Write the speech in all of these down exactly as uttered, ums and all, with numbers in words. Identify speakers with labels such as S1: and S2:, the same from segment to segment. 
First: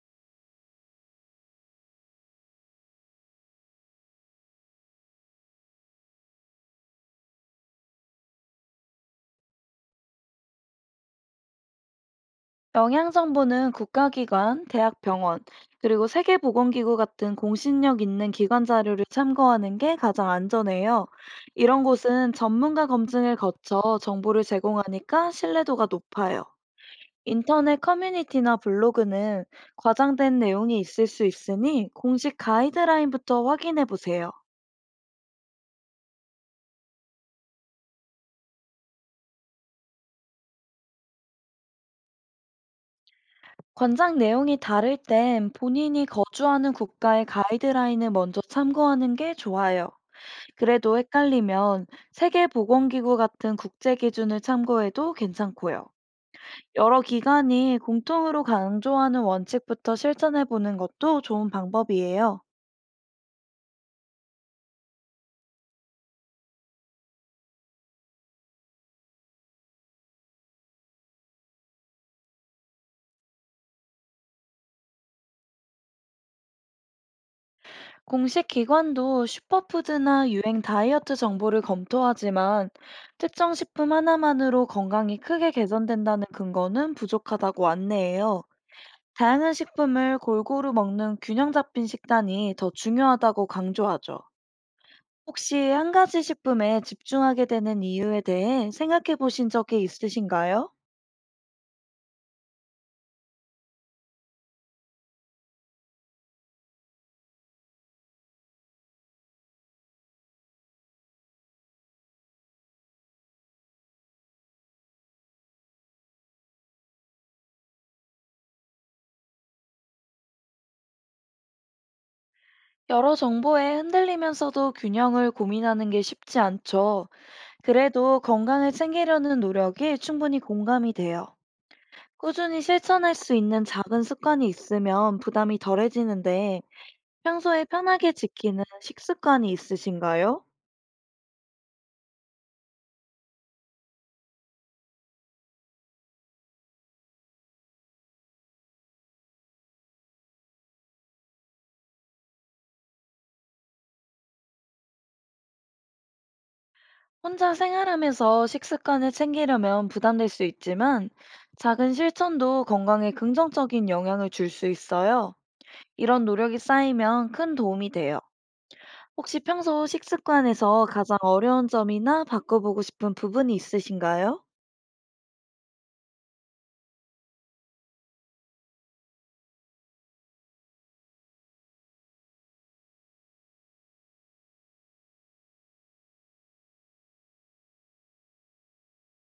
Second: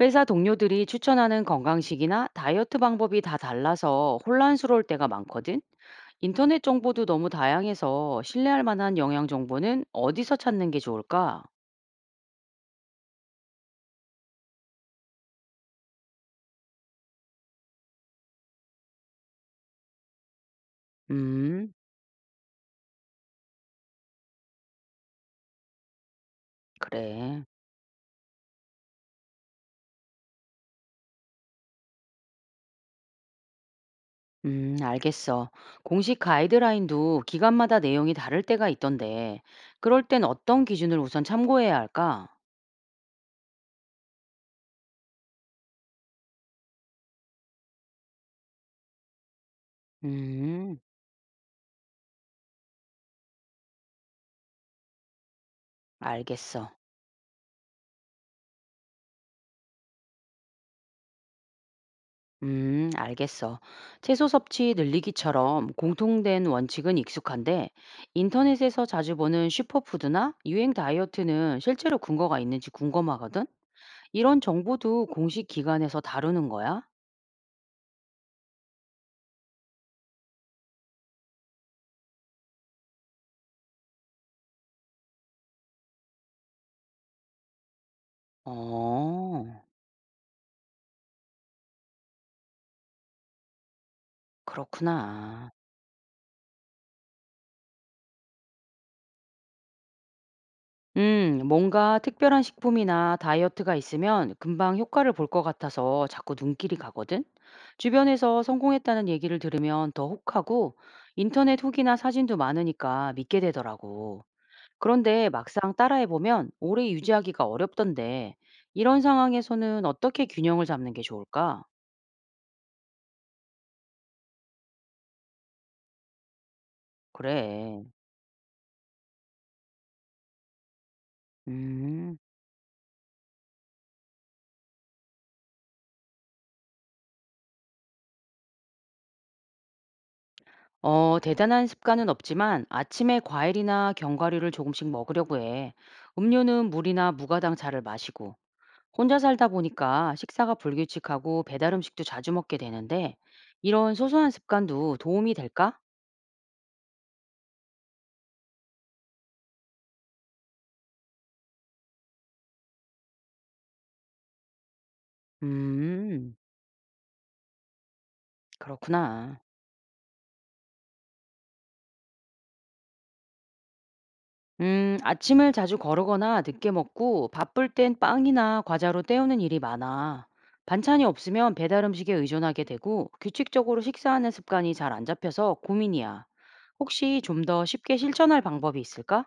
S1: 회사 동료들이 추천하는 건강식이나 다이어트 방법이 다 달라서 혼란스러울 때가 많거든. 인터넷 정보도 너무 다양해서 신뢰할 만한 영양 정보는 어디서 찾는 게 좋을까?
S2: 영양 정보는 국가기관, 대학병원, 그리고 세계보건기구 같은 공신력 있는 기관 자료를 참고하는 게 가장 안전해요.
S1: 음,
S2: 이런 곳은 전문가 검증을 거쳐 정보를 제공하니까 신뢰도가 높아요.
S1: 그래.
S2: 인터넷 커뮤니티나 블로그는 과장된 내용이 있을 수 있으니 공식 가이드라인부터 확인해 보세요.
S1: 음, 알겠어. 공식 가이드라인도 기간마다 내용이 다를 때가 있던데, 그럴 땐 어떤 기준을 우선 참고해야 할까?
S2: 권장 내용이 다를 땐 본인이 거주하는 국가의 가이드라인을 먼저 참고하는 게 좋아요.
S1: 음,
S2: 그래도 헷갈리면 세계보건기구 같은 국제 기준을 참고해도 괜찮고요.
S1: 알겠어.
S2: 여러 기관이 공통으로 강조하는 원칙부터 실천해 보는 것도 좋은 방법이에요.
S1: 음, 알겠어. 채소 섭취 늘리기처럼 공통된 원칙은 익숙한데, 인터넷에서 자주 보는 슈퍼푸드나 유행 다이어트는 실제로 근거가 있는지 궁금하거든? 이런 정보도 공식 기관에서 다루는 거야?
S2: 공식 기관도 슈퍼푸드나 유행 다이어트 정보를 검토하지만 특정 식품 하나만으로 건강이 크게 개선된다는 근거는 부족하다고 안내해요.
S1: 어,
S2: 다양한 식품을 골고루 먹는 균형 잡힌 식단이 더 중요하다고 강조하죠.
S1: 그렇구나.
S2: 혹시 한 가지 식품에 집중하게 되는 이유에 대해 생각해 보신 적이 있으신가요?
S1: 음, 뭔가 특별한 식품이나 다이어트가 있으면 금방 효과를 볼 것 같아서 자꾸 눈길이 가거든. 주변에서 성공했다는 얘기를 들으면 더 혹하고 인터넷 후기나 사진도 많으니까 믿게 되더라고. 그런데 막상 따라해보면 오래 유지하기가 어렵던데 이런 상황에서는 어떻게 균형을 잡는 게 좋을까?
S2: 여러 정보에 흔들리면서도 균형을 고민하는 게 쉽지 않죠.
S1: 그래.
S2: 그래도 건강을 챙기려는 노력이 충분히 공감이 돼요.
S1: 음.
S2: 꾸준히 실천할 수 있는 작은 습관이 있으면 부담이 덜해지는데 평소에 편하게 지키는 식습관이 있으신가요?
S1: 어, 대단한 습관은 없지만 아침에 과일이나 견과류를 조금씩 먹으려고 해. 음료는 물이나 무가당 차를 마시고. 혼자 살다 보니까 식사가 불규칙하고 배달 음식도 자주 먹게 되는데, 이런 소소한 습관도 도움이 될까?
S2: 혼자 생활하면서 식습관을 챙기려면 부담될 수 있지만 작은 실천도 건강에 긍정적인 영향을 줄 수 있어요. 이런
S1: 음,
S2: 노력이 쌓이면 큰 도움이 돼요. 혹시
S1: 그렇구나.
S2: 평소 식습관에서 가장 어려운 점이나 바꿔보고 싶은 부분이 있으신가요?
S1: 음, 아침을 자주 거르거나 늦게 먹고 바쁠 땐 빵이나 과자로 때우는 일이 많아. 반찬이 없으면 배달 음식에 의존하게 되고 규칙적으로 식사하는 습관이 잘 안 잡혀서 고민이야. 혹시 좀 더 쉽게 실천할 방법이 있을까?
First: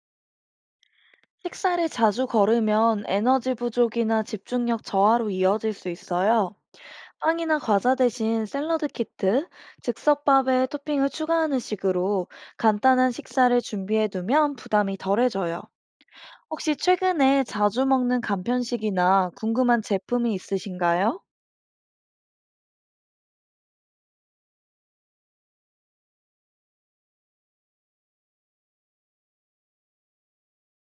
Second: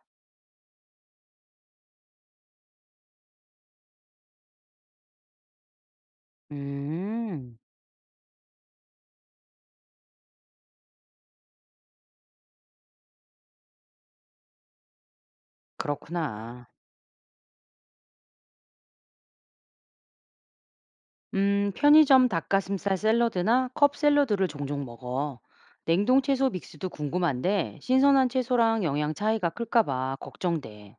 S2: 식사를 자주 거르면 에너지 부족이나 집중력 저하로 이어질 수 있어요.
S1: 음,
S2: 빵이나 과자 대신 샐러드 키트, 즉석밥에 토핑을 추가하는 식으로 간단한 식사를 준비해 두면 부담이 덜해져요.
S1: 그렇구나.
S2: 혹시 최근에 자주 먹는 간편식이나 궁금한 제품이 있으신가요?
S1: 음, 편의점 닭가슴살 샐러드나 컵 샐러드를 종종 먹어. 냉동 채소 믹스도 궁금한데 신선한 채소랑 영양 차이가 클까 봐 걱정돼.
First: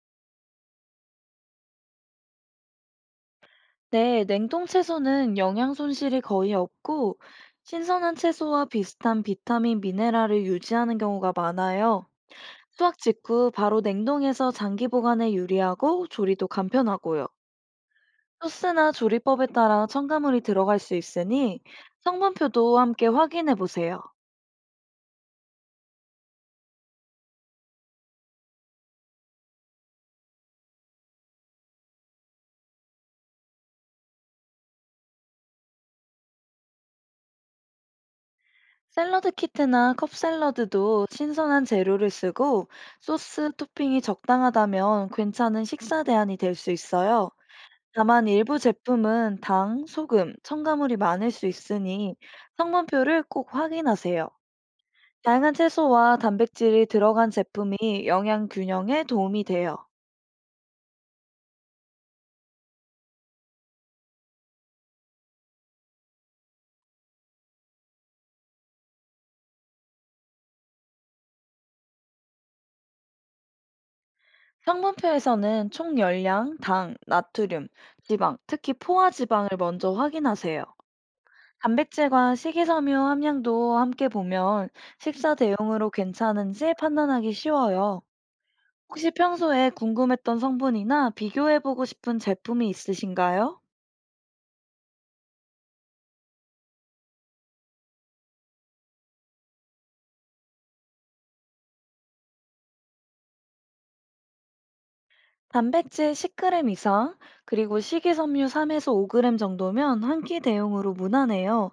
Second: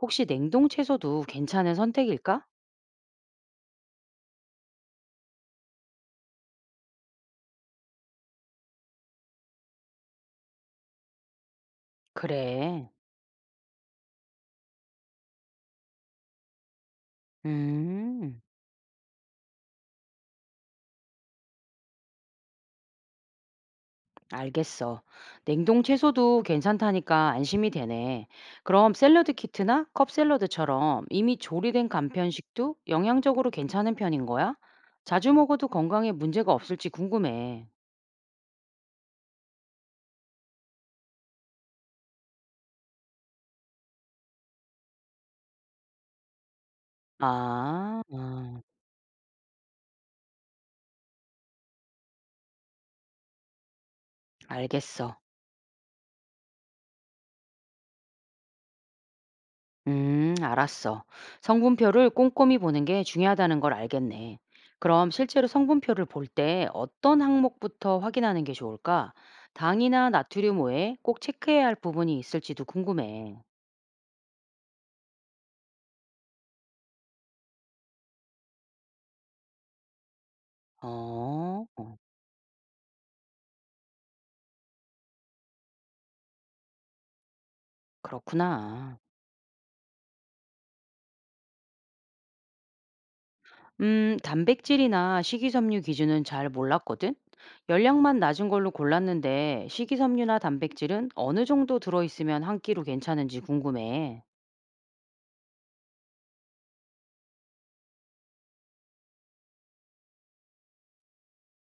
S1: 혹시 냉동 채소도 괜찮은 선택일까?
S2: 네, 냉동 채소는 영양 손실이 거의 없고 신선한 채소와 비슷한 비타민, 미네랄을 유지하는 경우가 많아요.
S1: 그래.
S2: 수확 직후 바로 냉동해서 장기 보관에 유리하고 조리도 간편하고요.
S1: 음,
S2: 소스나 조리법에 따라 첨가물이 들어갈 수 있으니 성분표도 함께 확인해 보세요.
S1: 알겠어. 냉동 채소도 괜찮다니까 안심이 되네. 그럼 샐러드 키트나 컵 샐러드처럼 이미 조리된 간편식도 영양적으로 괜찮은 편인 거야? 자주 먹어도 건강에 문제가 없을지 궁금해.
S2: 샐러드 키트나 컵 샐러드도 신선한 재료를 쓰고 소스 토핑이 적당하다면 괜찮은 식사 대안이 될 수 있어요.
S1: 아,
S2: 다만 일부
S1: 음,
S2: 제품은 당, 소금, 첨가물이 많을 수 있으니 성분표를 꼭 확인하세요.
S1: 알겠어.
S2: 다양한 채소와 단백질이 들어간 제품이 영양 균형에 도움이 돼요.
S1: 음, 알았어. 성분표를 꼼꼼히 보는 게 중요하다는 걸 알겠네. 그럼 실제로 성분표를 볼 때 어떤 항목부터 확인하는 게 좋을까? 당이나 나트륨 외에 꼭 체크해야 할 부분이 있을지도 궁금해.
S2: 성분표에서는 총 열량, 당, 나트륨, 지방, 특히 포화 지방을 먼저 확인하세요.
S1: 어, 어,
S2: 단백질과 식이섬유 함량도 함께 보면 식사 대용으로 괜찮은지 판단하기 쉬워요.
S1: 그렇구나.
S2: 혹시 평소에 궁금했던 성분이나 비교해보고 싶은 제품이 있으신가요?
S1: 음, 단백질이나 식이섬유 기준은 잘 몰랐거든? 열량만 낮은 걸로 골랐는데 식이섬유나 단백질은 어느 정도 들어있으면 한 끼로 괜찮은지 궁금해.
S2: 단백질 십 그램 이상, 그리고 식이섬유 삼에서 오 그램 정도면 한끼 대용으로 무난해요.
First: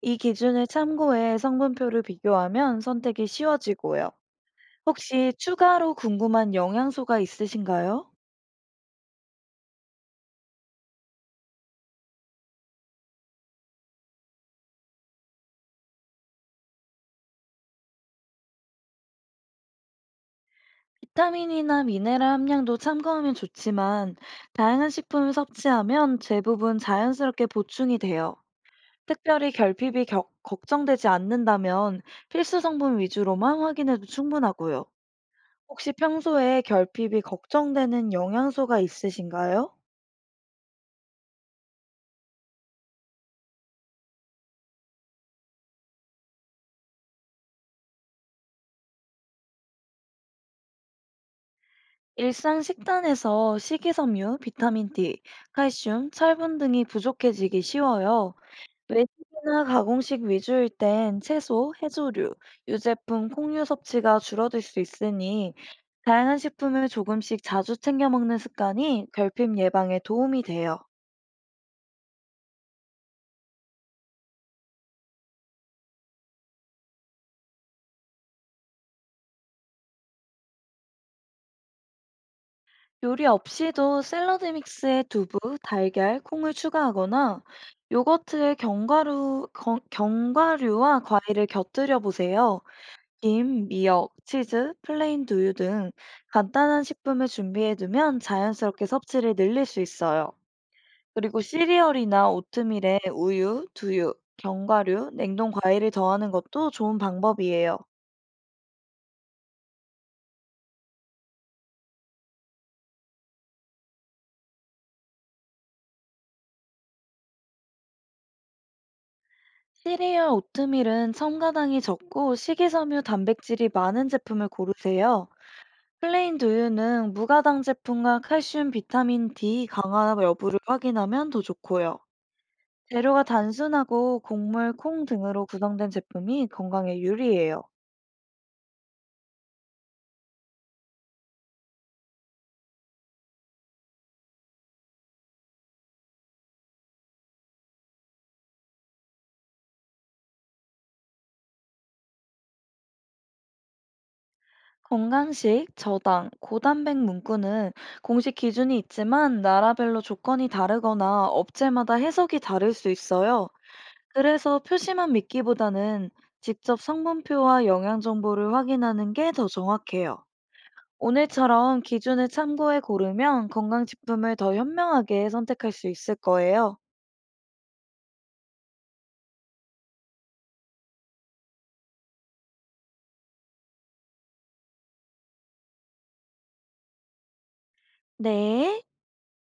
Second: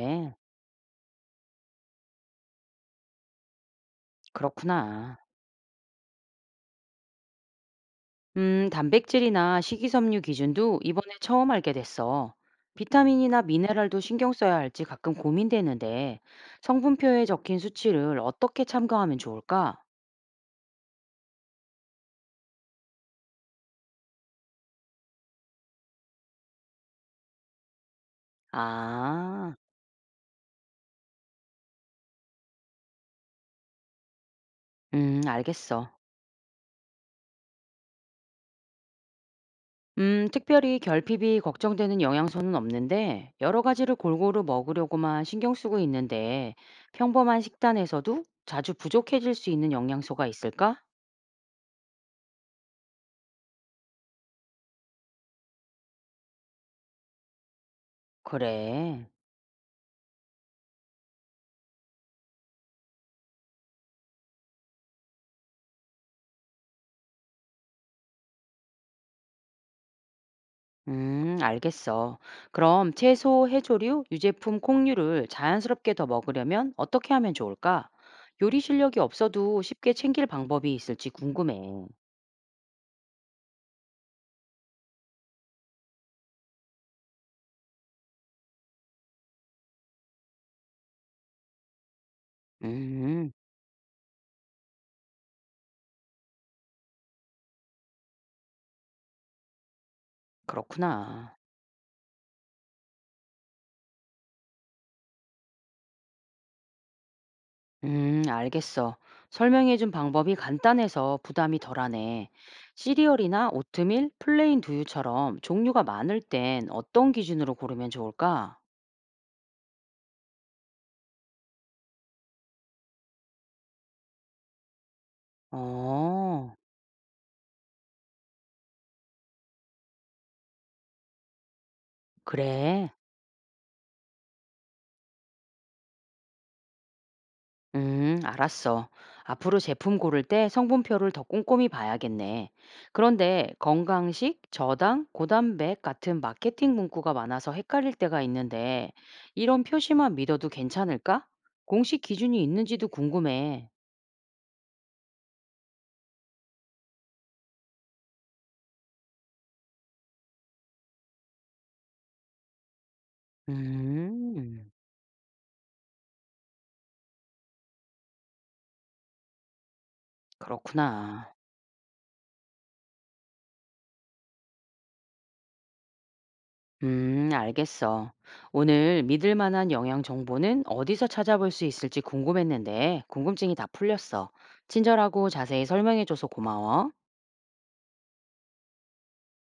S2: 이 기준을 참고해 성분표를 비교하면 선택이 쉬워지고요.
S1: 그렇구나.
S2: 혹시 추가로 궁금한 영양소가 있으신가요?
S1: 음, 단백질이나 식이섬유 기준도 이번에 처음 알게 됐어. 비타민이나 미네랄도 신경 써야 할지 가끔 고민되는데, 성분표에 적힌 수치를 어떻게 참고하면 좋을까?
S2: 비타민이나 미네랄 함량도 참고하면 좋지만 다양한 식품을 섭취하면 대부분 자연스럽게 보충이 돼요. 특별히
S1: 아,
S2: 결핍이 겨- 걱정되지 않는다면 필수 성분 위주로만 확인해도 충분하고요.
S1: 음, 알겠어.
S2: 혹시 평소에 결핍이 걱정되는 영양소가 있으신가요?
S1: 음, 특별히 결핍이 걱정되는 영양소는 없는데, 여러 가지를 골고루 먹으려고만 신경 쓰고 있는데, 평범한 식단에서도 자주 부족해질 수 있는 영양소가 있을까?
S2: 일상 식단에서 식이섬유, 비타민 디, 칼슘, 철분 등이 부족해지기 쉬워요.
S1: 그래.
S2: 외식이나 가공식 위주일 땐 채소, 해조류, 유제품, 콩류 섭취가 줄어들 수 있으니 다양한 식품을 조금씩 자주 챙겨 먹는 습관이 결핍 예방에 도움이 돼요.
S1: 음, 알겠어. 그럼 채소, 해조류, 유제품, 콩류를 자연스럽게 더 먹으려면 어떻게 하면 좋을까? 요리 실력이 없어도 쉽게 챙길 방법이 있을지 궁금해.
S2: 요리 없이도 샐러드 믹스에 두부, 달걀, 콩을 추가하거나 요거트에 견과류, 건- 견과류와 과일을 곁들여 보세요.
S1: 음,
S2: 김, 미역, 치즈, 플레인 두유 등 간단한 식품을 준비해 두면 자연스럽게 섭취를 늘릴 수 있어요.
S1: 그렇구나.
S2: 그리고 시리얼이나 오트밀에 우유, 두유, 견과류, 냉동 과일을 더하는 것도 좋은 방법이에요.
S1: 음, 알겠어. 설명해준 방법이 간단해서 부담이 덜하네. 시리얼이나 오트밀, 플레인 두유처럼 종류가 많을 땐 어떤 기준으로 고르면 좋을까?
S2: 시리얼 오트밀은 첨가당이 적고 식이섬유 단백질이 많은 제품을 고르세요. 플레인
S1: 어,
S2: 두유는 무가당 제품과 칼슘, 비타민 디 강화 여부를 확인하면 더 좋고요.
S1: 그래.
S2: 재료가 단순하고 곡물, 콩 등으로 구성된 제품이 건강에 유리해요.
S1: 음, 알았어. 앞으로 제품 고를 때 성분표를 더 꼼꼼히 봐야겠네. 그런데 건강식, 저당, 고단백 같은 마케팅 문구가 많아서 헷갈릴 때가 있는데, 이런 표시만 믿어도 괜찮을까? 공식 기준이 있는지도 궁금해.
S2: 건강식, 저당, 고단백 문구는 공식 기준이 있지만 나라별로 조건이 다르거나 업체마다 해석이 다를 수 있어요. 그래서
S1: 음,
S2: 표시만 믿기보다는 직접 성분표와 영양 정보를 확인하는 게 더 정확해요.
S1: 그렇구나.
S2: 오늘처럼 기준을 참고해 고르면 건강식품을 더 현명하게 선택할 수 있을 거예요.
S1: 음, 알겠어. 오늘 믿을 만한 영양 정보는 어디서 찾아볼 수 있을지 궁금했는데, 궁금증이 다 풀렸어. 친절하고 자세히 설명해줘서 고마워.
S2: 네.